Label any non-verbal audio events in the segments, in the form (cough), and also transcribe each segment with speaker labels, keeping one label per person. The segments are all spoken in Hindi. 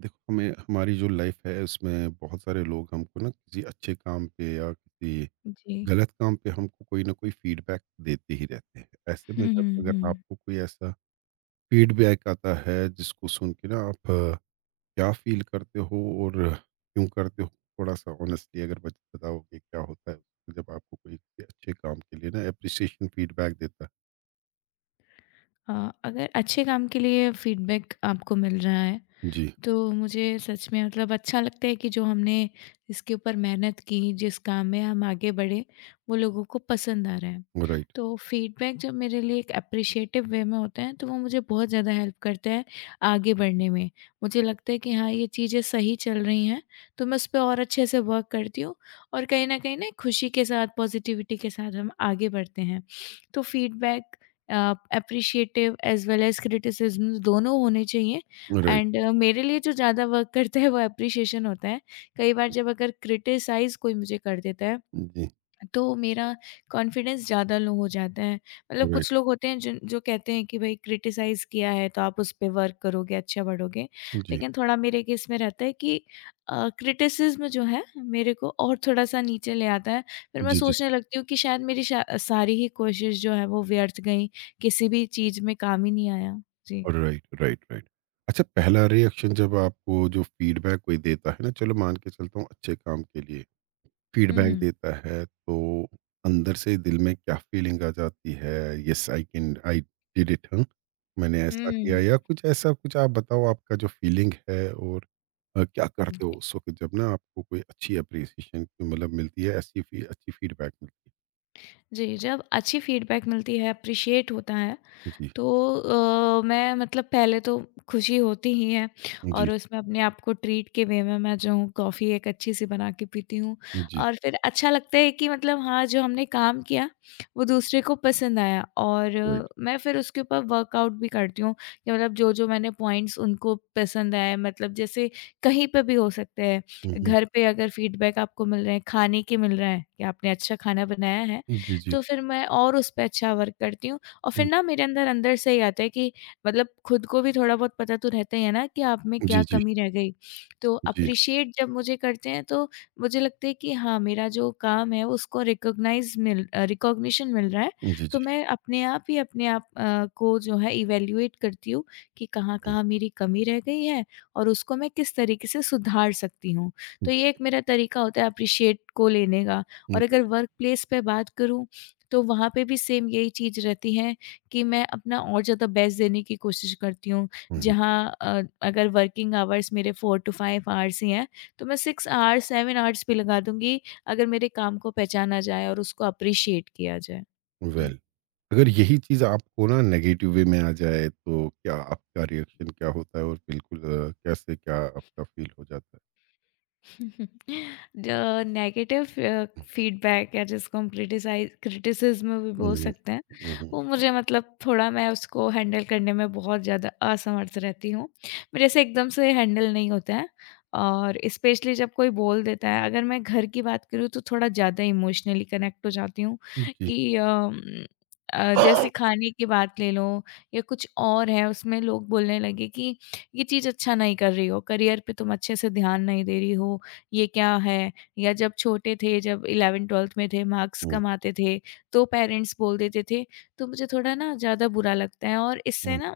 Speaker 1: देखो, हमें हमारी जो लाइफ है उसमें बहुत सारे लोग हमको ना किसी अच्छे काम पे या किसी
Speaker 2: जी।
Speaker 1: गलत काम पे हमको कोई ना कोई फीडबैक देते ही रहते हैं। ऐसे में
Speaker 2: हुँ,
Speaker 1: जब
Speaker 2: हुँ,
Speaker 1: अगर
Speaker 2: हुँ।
Speaker 1: आपको कोई ऐसा फीडबैक आता है जिसको सुन के ना आप क्या फील करते हो और क्यों करते हो, थोड़ा सा ऑनेस्टली अगर बताओगे क्या होता है जब आपको कोई किसी अच्छे काम के लिए ना अप्रिसिएशन फीडबैक देता
Speaker 2: अगर अच्छे काम के लिए फीडबैक आपको मिल रहा है,
Speaker 1: है। जी।
Speaker 2: तो मुझे सच में मतलब अच्छा लगता है कि जो हमने इसके ऊपर मेहनत की, जिस काम में हम आगे बढ़े, वो लोगों को पसंद आ रहा है।
Speaker 1: राइट।
Speaker 2: तो फीडबैक जब मेरे लिए एक एप्रिशिएटिव वे में होता है, तो वो मुझे बहुत ज़्यादा हेल्प करता है आगे बढ़ने में। मुझे लगता है कि हाँ, ये चीज़ें सही चल रही हैं, तो मैं उस पे और अच्छे से वर्क करती हूँ और कहीं न कहीं ना एक खुशी के साथ, पॉज़िटिविटी के साथ हम आगे बढ़ते हैं। तो feedback appreciative as well as criticism दोनों होने चाहिए।
Speaker 1: राइट।
Speaker 2: एंड मेरे लिए जो ज़्यादा वर्क करता है वो एप्रिसिएशन होता है। कई बार जब अगर क्रिटिसाइज़ कोई मुझे कर देता है,
Speaker 1: जी।
Speaker 2: तो मेरा कॉन्फिडेंस ज़्यादा लो हो जाता है। मतलब कुछ
Speaker 1: राइट।
Speaker 2: लोग होते हैं जिन जो कहते हैं कि भई क्रिटिसाइज़ किया है तो आप उस पे वर्क करोगे, अच्छा बढ़ोगे।
Speaker 1: जी।
Speaker 2: लेकिन थोड़ा मेरे केस में रहता है कि क्रिटिसिज़्म जो है मेरे को और थोड़ा-सा नीचे ले आता है। फिर मैं
Speaker 1: जी। जी।
Speaker 2: सोचने लगती हूँ कि शायद मेरी शा सारी ही कोशिश जो है वो व्यर्थ गई, किसी भी चीज़ में काम ही नहीं आया। जी।
Speaker 1: राइट। राइट। राइट। अच्छा, पहला रिएक्शन जब आपको जो फीडबैक कोई देता है ना, चलो मान के चलता हूँ अच्छे काम के लिए
Speaker 2: हुँ,
Speaker 1: फीडबैक
Speaker 2: हुँ।
Speaker 1: देता है तो अंदर से दिल में क्या फीलिंग आ जाती है? Yes I can. I did it. Hmm. मैंने ऐसा किया या कुछ ऐसा, कुछ आप बताओ आपका जो फीलिंग है। और क्या करते हो
Speaker 2: हुँ।
Speaker 1: उस वक्त जब ना आपको कोई अच्छी अप्रिसिएशन मतलब मिलती है, ऐसी अच्छी फीडबैक मिलती
Speaker 2: जी, जब अच्छी फ़ीडबैक मिलती है, एप्रिशिएट होता है,
Speaker 1: है। जी।
Speaker 2: तो मैं मतलब पहले तो खुशी होती ही है
Speaker 1: जी।
Speaker 2: और उसमें अपने आप को ट्रीट के वे में मैं जो हूँ कॉफ़ी एक अच्छी-सी बना के पीती हूँ।
Speaker 1: जी।
Speaker 2: और फिर अच्छा लगता है कि मतलब हाँ, जो हमने काम किया वो दूसरे को पसंद आया, और
Speaker 1: राइट।
Speaker 2: मैं फिर उसके ऊपर वर्कआउट भी करती हूँ कि मतलब जो-जो मैंने पॉइंट्स उनको पसंद आए, मतलब जैसे कहीं पे भी हो सकते हैं।
Speaker 1: हम्म। हम्म।
Speaker 2: घर पे अगर फीडबैक आपको मिल रहे हैं, खाने के मिल रहे हैं कि आपने अच्छा खाना बनाया है,
Speaker 1: जी। जी।
Speaker 2: तो फिर मैं और उस पे अच्छा वर्क करती हूँ। और फिर
Speaker 1: जी।
Speaker 2: ना मेरे अंदर अंदर से ही आता है कि मतलब खुद को भी थोड़ा बहुत पता तो रहता ही है ना कि आप में
Speaker 1: जी।
Speaker 2: क्या
Speaker 1: जी।
Speaker 2: कमी रह गई। तो अप्रिशिएट जब मुझे करते हैं तो मुझे लगता है कि हाँ, मेरा जो काम है उसको रिकॉग्निशन मिल रहा है।
Speaker 1: जी।
Speaker 2: तो
Speaker 1: जी।
Speaker 2: मैं अपने आप ही अपने आप को जो है इवैल्यूएट करती हूँ कि
Speaker 1: जी।
Speaker 2: कहाँ-कहाँ मेरी कमी रह गई है और उसको मैं किस तरीके से सुधार सकती हूँ।
Speaker 1: हुँ।
Speaker 2: तो ये एक मेरा तरीका होता है अप्रिशिएट को लेने का। और अगर वर्क प्लेस पे बात करूँ, तो वहाँ पे भी सेम यही चीज़ रहती है कि मैं अपना और ज़्यादा बेस्ट देने की कोशिश करती हूँ।
Speaker 1: हुँ।
Speaker 2: जहाँ अगर वर्किंग आवर्स मेरे 4 टू 5 आवर्स ही हैं, तो मैं 6 आवर्स, 7 आवर्स भी लगा दूँगी, अगर मेरे काम को पहचाना जाए और उसको अप्रिशिएट किया जाए।
Speaker 1: वेल,
Speaker 2: जी।
Speaker 1: अगर यही चीज़ आपको ना नेगेटिव वे में आ जाए तो क्या आपका रिएक्शन क्या होता है और बिल्कुल कैसे क्या आपका फ़ील हो जाता
Speaker 2: (laughs) जो नेगेटिव
Speaker 1: है?
Speaker 2: फीडबैक या जिसको हम क्रिटिसाइज क्रिटिसिज्म भी बोल
Speaker 1: हुँ।
Speaker 2: सकते हैं,
Speaker 1: हुँ। हुँ।
Speaker 2: वो मुझे मतलब थोड़ा, मैं उसको हैंडल करने में बहुत ज़्यादा असमर्थ रहती हूँ। मेरे से एकदम से हैंडल नहीं होता है और स्पेशली जब कोई बोल देता है, अगर मैं घर की बात करूँ, तो थोड़ा ज़्यादा इमोशनली कनेक्ट हो जाती हूँ
Speaker 1: हुँ। जी।
Speaker 2: कि जैसे खाने की बात ले लो, या कुछ और है उसमें लोग बोलने लगे कि ये चीज़ अच्छा नहीं कर रही हो, करियर पे तुम अच्छे से ध्यान नहीं दे रही हो, ये क्या है? या जब छोटे थे, जब 11th-12th में थे, मार्क्स
Speaker 1: हुँ।
Speaker 2: कम आते थे, तो पेरेंट्स बोल देते थे, तो मुझे थोड़ा ना ज़्यादा बुरा लगता है। और इससे
Speaker 1: हुँ।
Speaker 2: ना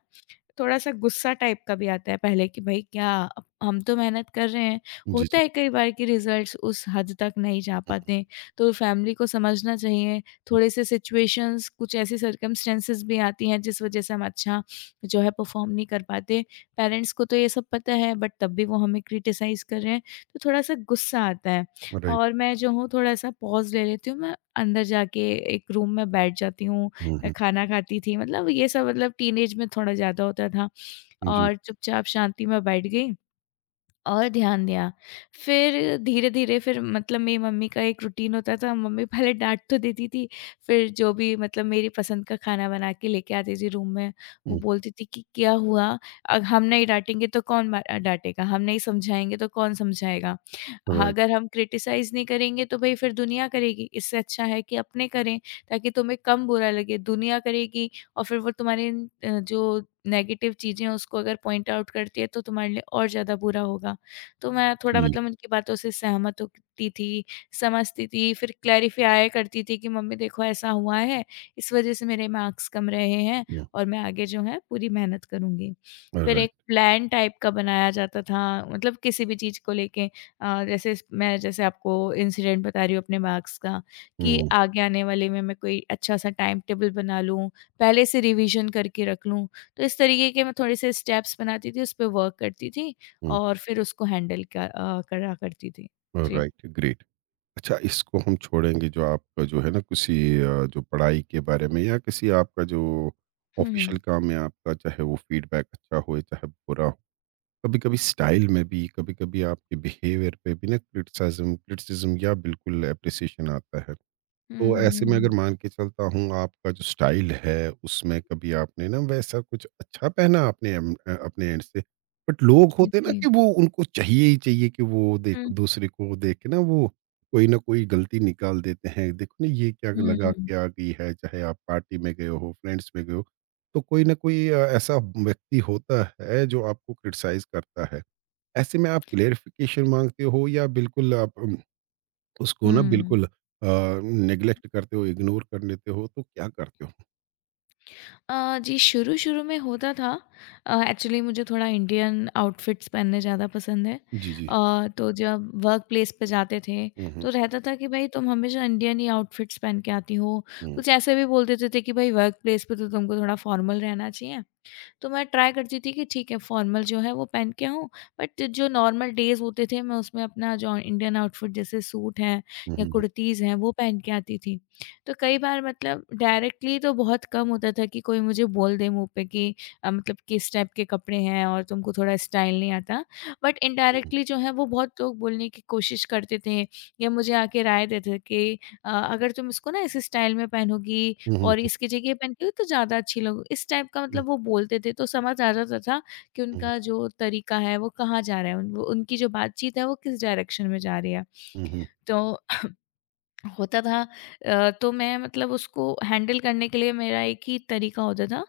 Speaker 2: थोड़ा-सा गुस्सा टाइप का भी आता है पहले, कि भाई क्या, अब हम तो मेहनत कर रहे हैं।
Speaker 1: जी।
Speaker 2: होता
Speaker 1: जी।
Speaker 2: है कई बार कि रिज़ल्ट्स उस हद तक नहीं जा
Speaker 1: हुँ।
Speaker 2: पाते, तो फैमिली को समझना चाहिए।
Speaker 1: हुँ।
Speaker 2: थोड़े-से सिचुएशंस, कुछ ऐसी सर्कमस्टेंसेस भी आती हैं जिस वज़ह से हम अच्छा जो है परफ़ॉर्म नहीं कर पाते। पेरेंट्स को तो ये सब पता है, बट तब भी वो हमें क्रिटिसाइज़ कर रहे हैं, तो थोड़ा-सा गुस्सा आता है।
Speaker 1: हुँ। राइट।
Speaker 2: और मैं जो हूँ थोड़ा-सा पॉज़ ले लेती हूँ, मैं अंदर जाके एक रूम में बैठ जाती हूँ।
Speaker 1: हुँ।
Speaker 2: खाना खाती थी, मतलब ये सब, मतलब टीनेज में थोड़ा ज़्यादा होता था,
Speaker 1: हुँ। जी।
Speaker 2: और चुपचाप शांति में बैठ गई और ध्यान दिया। फिर धीरे-धीरे, फिर मतलब मेरी मम्मी का एक रूटीन होता था, मम्मी पहले डाँट तो देती थी, फिर जो भी मतलब मेरी पसंद का खाना बना के लेके आती थी रूम में, वो
Speaker 1: हुँ।
Speaker 2: बोलती थी कि क्या हुआ? अब हम नहीं डाँटेंगे तो कौन डाँटेगा? हम नहीं समझाएँगे तो कौन समझाएगा? हाँ,
Speaker 1: राइट।
Speaker 2: अगर हम क्रिटिसाइज़ नहीं करेंगे तो भई फिर दुनिया करेगी, इससे अच्छा है कि अपने करें ताकि तुम्हें कम बुरा लगे। दुनिया करेगी और फिर वो तुम्हारे जो नेगेटिव चीज़ें हैं उसको अगर पॉइंट आउट करती है, तो तुम्हारे लिए और ज़्यादा बुरा होगा। तो मैं थोड़ा
Speaker 1: जी।
Speaker 2: मतलब उनकी बातों से सहमत होती थी, समझती थी, फिर क्लैरिफ़ाई करती थी कि मम्मी देखो ऐसा हुआ है, इस वज़ह से मेरे मार्क्स कम रहे हैं
Speaker 1: हुँ।
Speaker 2: और मैं आगे जो है पूरी मेहनत करूँगी। फिर
Speaker 1: राइट।
Speaker 2: एक प्लान टाइप का बनाया जाता था मतलब किसी भी चीज़ को लेके, जैसे इस मैं जैसे आपको इंसिडेंट बता रही हूँ अपने मार्क्स का कि
Speaker 1: हुँ।
Speaker 2: आगे आने वाले में मैं कोई अच्छा-सा टाइम टेबल बना लूँ, पहले से रिवीजन करके रख लूँ। तो इस तरीके के मैं थोड़े से स्टेप्स बनाती थी, उस पे वर्क करती थी
Speaker 1: हुँ।
Speaker 2: और फिर उसको हैंडल करा करती थी। जी।
Speaker 1: राइट। ग्रेट। अच्छा, इसको हम छोड़ेंगे। जो आपका जो है ना किसी जो पढ़ाई के बारे में या किसी आपका जो
Speaker 2: हुँ, हुँ।
Speaker 1: ऑफ़िशियल काम है आपका, चाहे वो फ़ीडबैक अच्छा हो चाहे बुरा हो, कभी-कभी स्टाइल में भी, कभी-कभी आपके बिहेवियर पे भी ना क्रिटिसिज़्म क्रिटिसिज़्म या बिल्कुल एप्रिसिएशन आता है।
Speaker 2: हुँ, हुँ,
Speaker 1: तो ऐसे
Speaker 2: हुँ,
Speaker 1: में अगर
Speaker 2: हुँ।
Speaker 1: मान के चलता हूँ आपका जो स्टाइल है उसमें कभी आपने ना वैसा कुछ अच्छा पहना आपने अपने एंड से, बट लोग होते ना
Speaker 2: जी।
Speaker 1: कि वो उनको चाहिए ही चाहिए कि वो देखो
Speaker 2: हुँ,
Speaker 1: दूसरे को देख के ना वो कोई ना कोई गलती निकाल देते हैं, देखो ना ये क्या लगा
Speaker 2: हुँ,
Speaker 1: के आ गई है, चाहे आप पार्टी में गए हो फ्रेंड्स में गए हो तो कोई ना कोई ऐसा व्यक्ति होता है जो आपको क्रिटिसाइज करता है। ऐसे में आप क्लेरिफिकेशन मांगते हो या बिल्कुल आप उसको ना
Speaker 2: हुँ।
Speaker 1: बिल्कुल नेग्लेक्ट करते हो, इग्नोर कर लेते हो, तो क्या करते हो?
Speaker 2: जी, शुरू-शुरू में होता था। एक्चुअली मुझे थोड़ा इंडियन आउटफिट्स पहनने ज़्यादा पसंद है।
Speaker 1: जी। जी।
Speaker 2: तो जब वर्क प्लेस पे जाते थे,
Speaker 1: हुँ। हुँ।
Speaker 2: तो रहता था कि भई तुम हमेशा इंडियन ही आउटफिट्स पहन के आती हो।
Speaker 1: हुँ।
Speaker 2: कुछ ऐसे भी बोल देते थे कि भई वर्क प्लेस पे तो तुमको थोड़ा फॉर्मल रहना चाहिए, तो मैं ट्राई करती थी कि ठीक है, फॉर्मल जो है वो पहन के आऊँ, बट जो नॉर्मल डेज होते थे, मैं उसमें अपना जो इंडियन आउटफिट जैसे सूट है
Speaker 1: हुँ।
Speaker 2: या
Speaker 1: हुँ।
Speaker 2: कुर्तीज़ हैं, वो पहन के आती थी। तो कई बार मतलब डायरेक्टली तो बहुत कम होता था कि कोई मुझे बोल दे मुँह पे कि मतलब किस टाइप के कपड़े हैं और तुमको थोड़ा स्टाइल नहीं आता। But
Speaker 1: hmm.
Speaker 2: इनडायरेक्टली जो है वो बहुत लोग बोलने की कोशिश करते थे, या मुझे आके राय देते थे कि अगर तुम इसको ना इस स्टाइल में पहनोगी
Speaker 1: हुँ। हुँ।
Speaker 2: और
Speaker 1: हुँ।
Speaker 2: इसकी जगह पहन के तो ज़्यादा अच्छी लगो, इस टाइप का
Speaker 1: हुँ।
Speaker 2: मतलब वो बोलते थे, तो समझ आ जाता था कि उनका जो तरीका है वो कहाँ जा रहा है, उन वो उनकी जो बातचीत है वो किस डायरेक्शन में जा रही है।
Speaker 1: हुँ। हुँ।
Speaker 2: तो होता था। तो मैं मतलब उसको हैंडल करने के लिए मेरा एक ही तरीका होता था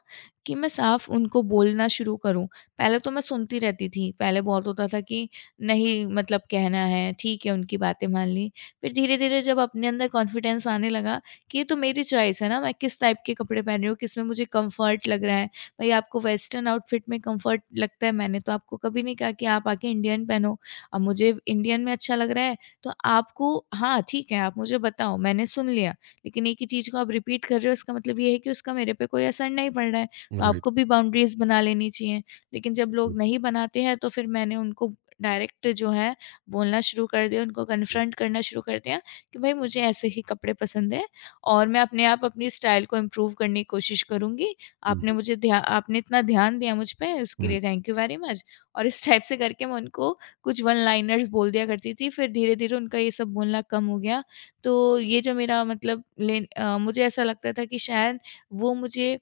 Speaker 2: कि मैं साफ उनको बोलना शुरू करूं। पहले तो मैं सुनती रहती थी, पहले बहुत होता था कि नहीं, मतलब कहना है ठीक है, उनकी बातें मान ली। फिर धीरे धीरे जब अपने अंदर कॉन्फिडेंस आने लगा कि ये तो मेरी चॉइस है ना, मैं किस टाइप के कपड़े पहन रही हूँ, किस में मुझे कंफर्ट लग रहा है। भाई आपको वेस्टर्न आउटफिट में कंफर्ट लगता है, मैंने तो आपको कभी नहीं कहा कि आप आके इंडियन पहनो, अब मुझे इंडियन में अच्छा लग रहा है, तो आपको। हाँ, ठीक है, आप मुझे बताओ, मैंने सुन लिया, लेकिन एक ही चीज़ को आप रिपीट कर रहे हो, इसका मतलब ये है कि उसका मेरे पे कोई असर नहीं पड़ रहा है,
Speaker 1: हुँ।
Speaker 2: तो
Speaker 1: राइट।
Speaker 2: आपको भी बाउंड्रीज़ बना लेनी चाहिए। लेकिन जब
Speaker 1: जी।
Speaker 2: लोग नहीं बनाते हैं, तो फिर मैंने उनको डायरेक्ट जो है, बोलना शुरू कर दिया, उनको
Speaker 1: हुँ।
Speaker 2: कन्फ्रंट करना शुरू कर दिया कि भई मुझे ऐसे ही कपड़े पसंद हैं और मैं अपने आप अपनी स्टाइल को इम्प्रूव करने की कोशिश करूँगी।
Speaker 1: हुँ।
Speaker 2: आपने इतना ध्यान दिया मुझ पे, उसके
Speaker 1: हुँ।
Speaker 2: लिए थैंक यू वेरी मच। और इस टाइप से करके मैं उनको कुछ वन लाइनर्स बोल दिया करती थी, फिर धीरे-धीरे उनका ये सब बोलना कम हो गया। तो ये जो मेरा मतलब मुझे ऐसा लगता था कि शायद वो मुझे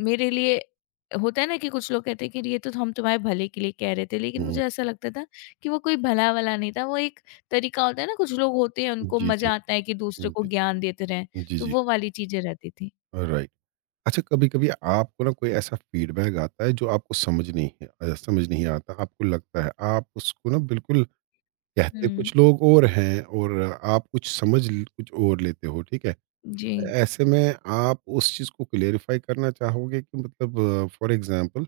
Speaker 2: मेरे लिए, होता है ना कि कुछ लोग कहते हैं कि ये तो हम तुम्हारे भले के लिए कह रहे थे, लेकिन
Speaker 1: हुँ।
Speaker 2: मुझे ऐसा लगता था कि वो कोई भला-वला नहीं था, वो एक तरीका होता है ना, कुछ लोग होते हैं
Speaker 1: हुँ।
Speaker 2: उनको
Speaker 1: जी। जी।
Speaker 2: मज़ा आता है कि दूसरे
Speaker 1: हुँ।
Speaker 2: को
Speaker 1: जी।
Speaker 2: ज्ञान देते रहें,
Speaker 1: जी।
Speaker 2: तो
Speaker 1: जी।
Speaker 2: वो वाली चीज़ें रहती थी।
Speaker 1: राइट। अच्छा, कभी-कभी आपको ना कोई ऐसा फीडबैक आता है जो आपको समझ नहीं है समझ नहीं आता, आपको लगता है आप उसको ना बिल्कुल, कहते
Speaker 2: हुँ।
Speaker 1: कुछ लोग और हैं और आप कुछ समझ ल कुछ और लेते हो, ठीक है?
Speaker 2: जी।
Speaker 1: ऐसे में आप उस चीज़ को क्लेरिफ़ाई करना चाहोगे कि मतलब फ़ॉर एग्ज़ाम्पल,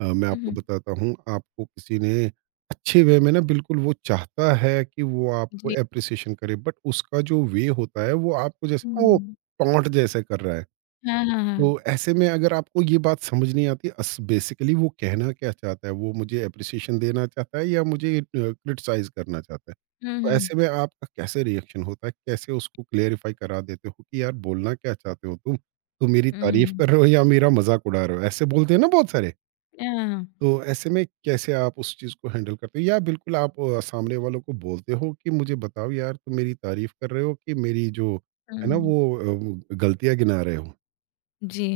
Speaker 1: मैं
Speaker 2: हुँ,
Speaker 1: आपको
Speaker 2: हुँ।
Speaker 1: बताता हूँ, आपको किसी ने अच्छे वे में ना बिल्कुल वो चाहता है कि वो आपको
Speaker 2: जी।
Speaker 1: एप्रिसिएशन करे बट उसका जो वे होता है वो आपको जैसे ना वो
Speaker 2: हुँ।
Speaker 1: टॉन्ट जैसे कर रहा है।
Speaker 2: हाँ, हाँ, हाँ।
Speaker 1: तो ऐसे में अगर आपको ये बात समझ नहीं आती अस बेसिकली वो कहना क्या चाहता है? वो मुझे एप्रिसिएशन देना चाहता है या मुझे क्रिटिसाइज़ करना चाहता है?
Speaker 2: हुँ,
Speaker 1: तो
Speaker 2: हुँ।
Speaker 1: ऐसे में आपका कैसे रिएक्शन होता है? कैसे उसको क्लेरिफ़ाई करा देते हो कि यार बोलना क्या चाहते हो तुम? तुम मेरी
Speaker 2: हुँ,
Speaker 1: तारीफ़
Speaker 2: हुँ।
Speaker 1: कर रहे हो या मेरा मज़ाक उड़ा रहे हो? ऐसे बोलते हैं ना बहुत सारे।
Speaker 2: हाँ।
Speaker 1: तो ऐसे में कैसे आप उस चीज़ को हैंडल करते हो या बिल्कुल आप सामने वालों को बोलते हो कि मुझे बताओ यार, तुम मेरी तारीफ़ कर रहे हो कि मेरी जो है ना
Speaker 2: हुँ,
Speaker 1: वो गलतियाँ गिना रहे हो?
Speaker 2: जी।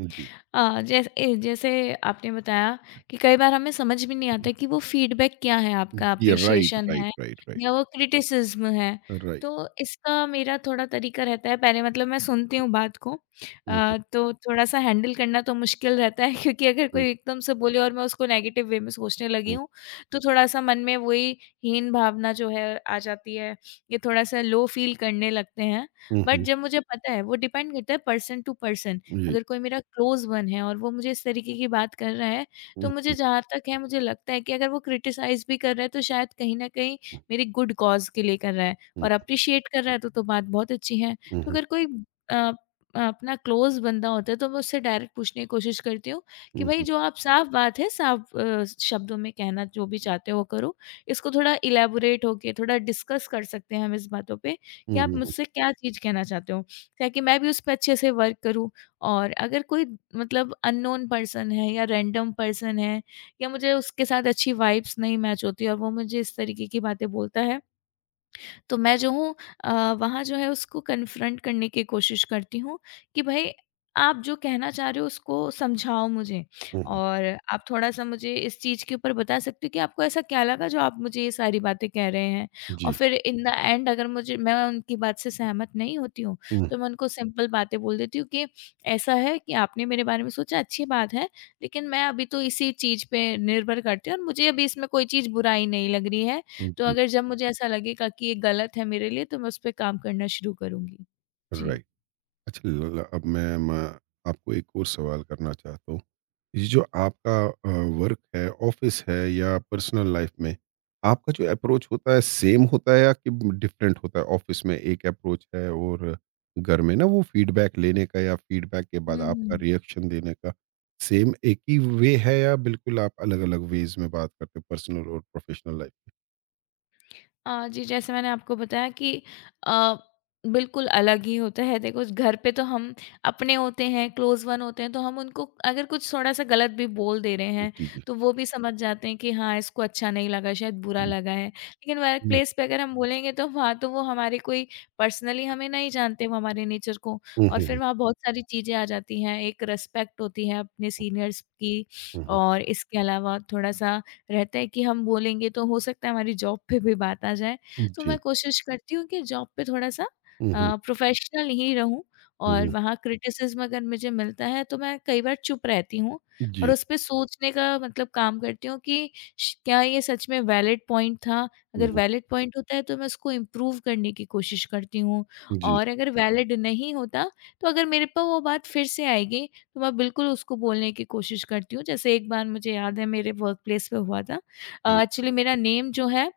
Speaker 1: जी।
Speaker 2: जैसे जैसे आपने बताया कि कई बार हमें समझ भी नहीं आता कि वो फीडबैक क्या है, आपका
Speaker 1: जी। राइट।
Speaker 2: Appreciation
Speaker 1: right.
Speaker 2: है
Speaker 1: राइट। राइट।
Speaker 2: या वो क्रिटिसिज्म है।
Speaker 1: राइट।
Speaker 2: तो इसका मेरा थोड़ा तरीका रहता है, पहले मतलब मैं सुनती हूँ बात को।
Speaker 1: हुँ। हुँ।
Speaker 2: तो थोड़ा-सा हैंडल करना तो मुश्किल रहता है (laughs) क्योंकि अगर
Speaker 1: हुँ।
Speaker 2: कोई एकदम से बोले और मैं उसको नेगेटिव वे में सोचने लगी
Speaker 1: हुँ।
Speaker 2: हूँ, तो थोड़ा-सा मन में वही हीन भावना जो है आ जाती है। ये थोड़ा-सा लो फील करने लगते हैं।
Speaker 1: हुँ।
Speaker 2: बट
Speaker 1: हुँ।
Speaker 2: जब मुझे पता है, वो डिपेंड करता है पर्सन टू पर्सन।
Speaker 1: जी।
Speaker 2: अगर कोई मेरा क्लोज़ वन है और वो मुझे इस तरीके की बात कर रहा है, तो
Speaker 1: हुँ।
Speaker 2: मुझे
Speaker 1: हुँ।
Speaker 2: जहाँ तक है, मुझे लगता है कि अगर वो क्रिटिसाइज़ भी कर रहा है, तो शायद कहीं न कहीं मेरी गुड कॉज़ के लिए कर रहा है
Speaker 1: हुँ।
Speaker 2: और एप्रिशिएट कर रहा है, तो बात बहुत अच्छी है।
Speaker 1: हुँ। हुँ।
Speaker 2: तो
Speaker 1: हुँ।
Speaker 2: अगर कोई अ, अपना क्लोज़ बंदा होता है, तो मैं उससे डायरेक्ट पूछने की कोशिश करती हूँ कि
Speaker 1: हुँ।
Speaker 2: भई,
Speaker 1: हुँ।
Speaker 2: जो आप साफ़ बात है, साफ़ शब्दों में कहना जो भी चाहते हो, वो करो। इसको थोड़ा इलैबोरेट होके थोड़ा डिस्कस कर सकते हैं हम इस बातों पे कि
Speaker 1: हुँ।
Speaker 2: आप
Speaker 1: हुँ।
Speaker 2: मुझसे क्या चीज़ कहना चाहते हो? ताकि मैं भी उस पे अच्छे से वर्क करूँ। और अगर कोई मतलब अननोन पर्सन है या रैंडम पर्सन है, या मुझे उसके साथ अच्छी वाइब्स नहीं मैच होती और वो मुझे इस तरीके की बातें बोलता है, तो मैं जो हूँ, अ, वहाँ जो है उसको कन्फ्रंट करने की कोशिश करती हूँ कि भई, आप जो कहना चाह रहे हो, उसको समझाओ मुझे।
Speaker 1: हुँ। हुँ।
Speaker 2: और आप थोड़ा-सा मुझे इस चीज़ के ऊपर बता सकते हो कि आपको ऐसा क्या लगा जो आप मुझे ये सारी बातें कह रहे हैं? और
Speaker 1: जी।
Speaker 2: फिर इन द एंड, अगर मुझे मैं उनकी बात से सहमत नहीं होती हूँ,
Speaker 1: हुँ।
Speaker 2: तो मैं उनको सिंपल बातें बोल देती हूँ कि ऐसा है कि आपने मेरे बारे में सोचा, अच्छी बात है, लेकिन मैं अभी तो इसी चीज़ पे निर्भर करती हूँ और मुझे अभी इसमें कोई चीज़ बुराई नहीं लग रही है।
Speaker 1: हुँ।
Speaker 2: तो
Speaker 1: जी।
Speaker 2: अगर जब मुझे ऐसा लगेगा कि ये गलत है मेरे लिए, तो मैं उस पे काम करना शुरू करूँगी। जी।
Speaker 1: राइट। अच्छा, ल ल अब मैं आपको एक और सवाल करना चाहता हूँ। ये जो आपका वर्क है, ऑफ़िस है या पर्सनल लाइफ़ में, आपका जो अप्रोच होता है सेम होता है या कि डिफ़रेंट होता है? ऑफ़िस में एक अप्रोच है और घर में ना वो फ़ीडबैक लेने का या फ़ीडबैक के बाद आपका
Speaker 2: हुँ।
Speaker 1: रिएक्शन देने का सेम एक ही वे है या बिल्कुल आप अलग-अलग वेज़ में बात करते हो पर्सनल और प्रोफ़ेशनल लाइफ़ में?
Speaker 2: जी, जैसे मैंने आपको बताया कि अ, बिल्कुल अलग ही होता है। देखो, घर पे तो हम अपने होते हैं, क्लोज़ वन होते हैं, तो हम उनको अगर कुछ थोड़ा-सा गलत भी बोल दे रहे हैं,
Speaker 1: जी। जी।
Speaker 2: तो वो भी समझ जाते हैं कि हाँ, इसको अच्छा नहीं लगा, शायद बुरा लगा है। लेकिन वर्क प्लेस पे अगर हम बोलेंगे, तो वहाँ तो वो हमारे कोई पर्सनली हमें नहीं जानते, वो हमारे नेचर को।
Speaker 1: हुँ।
Speaker 2: और
Speaker 1: हुँ।
Speaker 2: फिर
Speaker 1: हुँ।
Speaker 2: वहाँ बहुत सारी चीज़ें आ जाती हैं। एक रिस्पेक्ट होती है अपने सीनियर्स की
Speaker 1: हुँ। हुँ।
Speaker 2: और इसके अलावा थोड़ा-सा रहता है कि हम बोलेंगे, तो हो सकता है हमारी जॉब पे भी बात आ जाए।
Speaker 1: हुँ।
Speaker 2: तो मैं
Speaker 1: जी।
Speaker 2: कोशिश करती हूँ कि जॉब पे थोड़ा-सा
Speaker 1: हुँ। हुँ।
Speaker 2: प्रोफ़ेशनल ही रहूँ
Speaker 1: हुँ।
Speaker 2: और
Speaker 1: हुँ।
Speaker 2: वहाँ क्रिटिसिज़्म अगर मुझे मिलता है, तो मैं कई बार चुप रहती हूँ और
Speaker 1: जी।
Speaker 2: उसपे सोचने का मतलब काम करती हूँ कि श क्या ये सच में वैलिड पॉइंट था?
Speaker 1: हुँ।
Speaker 2: अगर
Speaker 1: हुँ।
Speaker 2: वैलिड पॉइंट होता है, तो मैं उसको इम्प्रूव करने की कोशिश करती हूँ।
Speaker 1: जी।
Speaker 2: और अगर वैलिड नहीं होता, तो अगर मेरे पे वो बात फिर से आएगी, तो मैं बिल्कुल उसको बोलने की कोशिश करती हूँ। जैसे एक बार मुझे याद है, मेरे वर्क प्लेस पे हुआ था।
Speaker 1: हुँ।
Speaker 2: एक्चुअली मेरा नेम जो है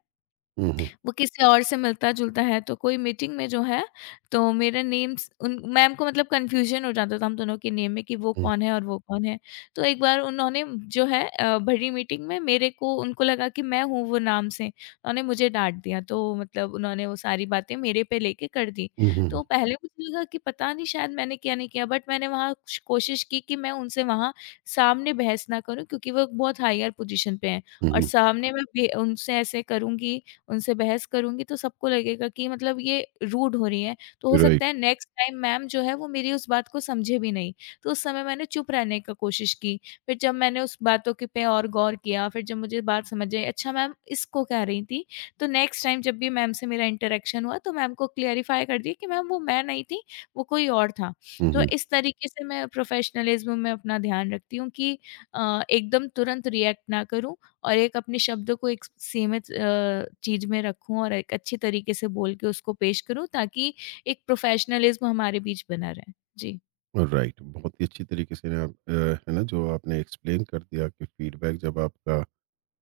Speaker 1: हुँ। हुँ।
Speaker 2: वो किसी और से मिलता-जुलता है, तो कोई मीटिंग में जो है, तो मेरा नेम्स उन मैम को मतलब कन्फ्यूज़न हो जाता था हम दोनों के नेम में कि वो
Speaker 1: हुँ।
Speaker 2: कौन है और वो कौन है। तो एक बार उन्होंने जो है भरी मीटिंग में मेरे को, उनको लगा कि मैं हूँ वो नाम से, उन्होंने मुझे डाँट दिया। तो मतलब उन्होंने वो सारी बातें मेरे पे लेके कर दी।
Speaker 1: हुँ। हुँ।
Speaker 2: तो पहले मुझे लगा कि पता नहीं, शायद मैंने किया, नहीं किया, बट मैंने वहाँ कुछ कोशिश की कि मैं उनसे वहाँ सामने बहस ना करूँ, क्योंकि वो बहुत हायर पोजीशन पे हैं
Speaker 1: हुँ।
Speaker 2: और
Speaker 1: हुँ,
Speaker 2: सामने मैं बे उनसे ऐसे करूँगी, उनसे बहस करूँगी, तो सबको लगेगा कि मतलब ये रूड हो रही है। तो हो
Speaker 1: राइट।
Speaker 2: सकता है नेक्स्ट टाइम मैम जो है, वो मेरी उस बात को समझे भी नहीं। तो उस समय मैंने चुप रहने का कोशिश की। फिर जब मैंने उस बातों के पे और गौर किया, फिर जब मुझे बात समझ आई, अच्छा, मैम इसको कह रही थी। तो नेक्स्ट टाइम जब भी मैम से मेरा इंटरेक्शन हुआ, तो मैम को क्लेरिफ़ाई कर दिया कि मैम, वो मैं नहीं थी, वो कोई और था।
Speaker 1: हुँ।
Speaker 2: तो
Speaker 1: हुँ।
Speaker 2: इस तरीके से मैं प्रोफ़ेशनलिज़्म में अपना ध्यान रखती हूँ कि एकदम तुरंत रिएक्ट ना करूँ और एक अपने शब्दों को एक सीमित चीज़ में रखूँ और एक अच्छे तरीके से बोल के उसको पेश करूँ ताकि एक प्रोफेशनलिज़्म हमारे बीच बना रहे। जी।
Speaker 1: राइट। बहुत ही अच्छी तरीके से ना आप है ना, जो आपने एक्सप्लेन कर दिया कि फीडबैक जब आपका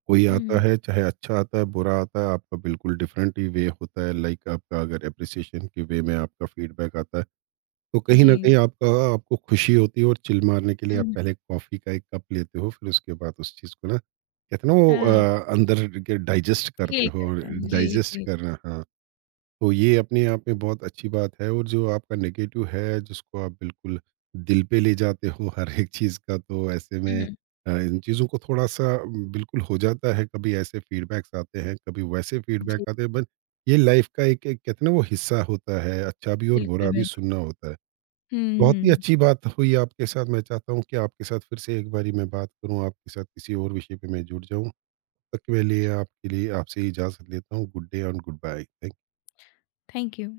Speaker 1: कोई आता
Speaker 2: हुँ,
Speaker 1: है, चाहे अच्छा आता है, बुरा आता है, आपका बिल्कुल डिफरेंट ही वे होता है। लाइक आपका अगर एप्रिसिएशन के वे में आपका फीडबैक आता है, तो कहीं न कहीं
Speaker 2: जी।
Speaker 1: आपका आपको खुशी होती है और चिल मारने के लिए आप
Speaker 2: हुँ।
Speaker 1: पहले कॉफ़ी का एक कप लेते हो, फिर उसके बाद उस चीज़ को ना कहते हैं ना वो
Speaker 2: हाँ।
Speaker 1: अंदर के डाइजेस्ट करते
Speaker 2: फील
Speaker 1: हो,
Speaker 2: करते हैं। जी,
Speaker 1: डाइजेस्ट
Speaker 2: जी, जी।
Speaker 1: करना, हाँ। तो ये अपने आप में बहुत अच्छी बात है। और जो आपका नेगेटिव है जिसको आप बिल्कुल दिल पे ले जाते हो (laughs) हर एक चीज़ का, तो ऐसे
Speaker 2: हुँ,
Speaker 1: में
Speaker 2: हुँ।
Speaker 1: इन चीज़ों को थोड़ा-सा बिल्कुल हो जाता है। कभी ऐसे फीडबैक्स आते हैं, कभी वैसे फीडबैक
Speaker 2: जी,
Speaker 1: आते हैं, बट ये लाइफ का एक एक कहते हैं ना वो हिस्सा होता है, अच्छा भी और
Speaker 2: बिल्कुल,
Speaker 1: बुरा भी
Speaker 2: बिल्कुल।
Speaker 1: सुनना होता है।
Speaker 2: हुँ,
Speaker 1: बहुत
Speaker 2: हुँ,
Speaker 1: ही
Speaker 2: हुँ।
Speaker 1: अच्छी बात हुई आपके साथ, मैं चाहता हूँ कि आपके साथ फिर से एक बारी मैं बात करूँ, आपके साथ किसी और विषय पे मैं जुड़ जाऊँ। तब तक के लिए आपके लिए आपसे इजाज़त लेता हूँ। Good day and goodbye.
Speaker 2: Thank you.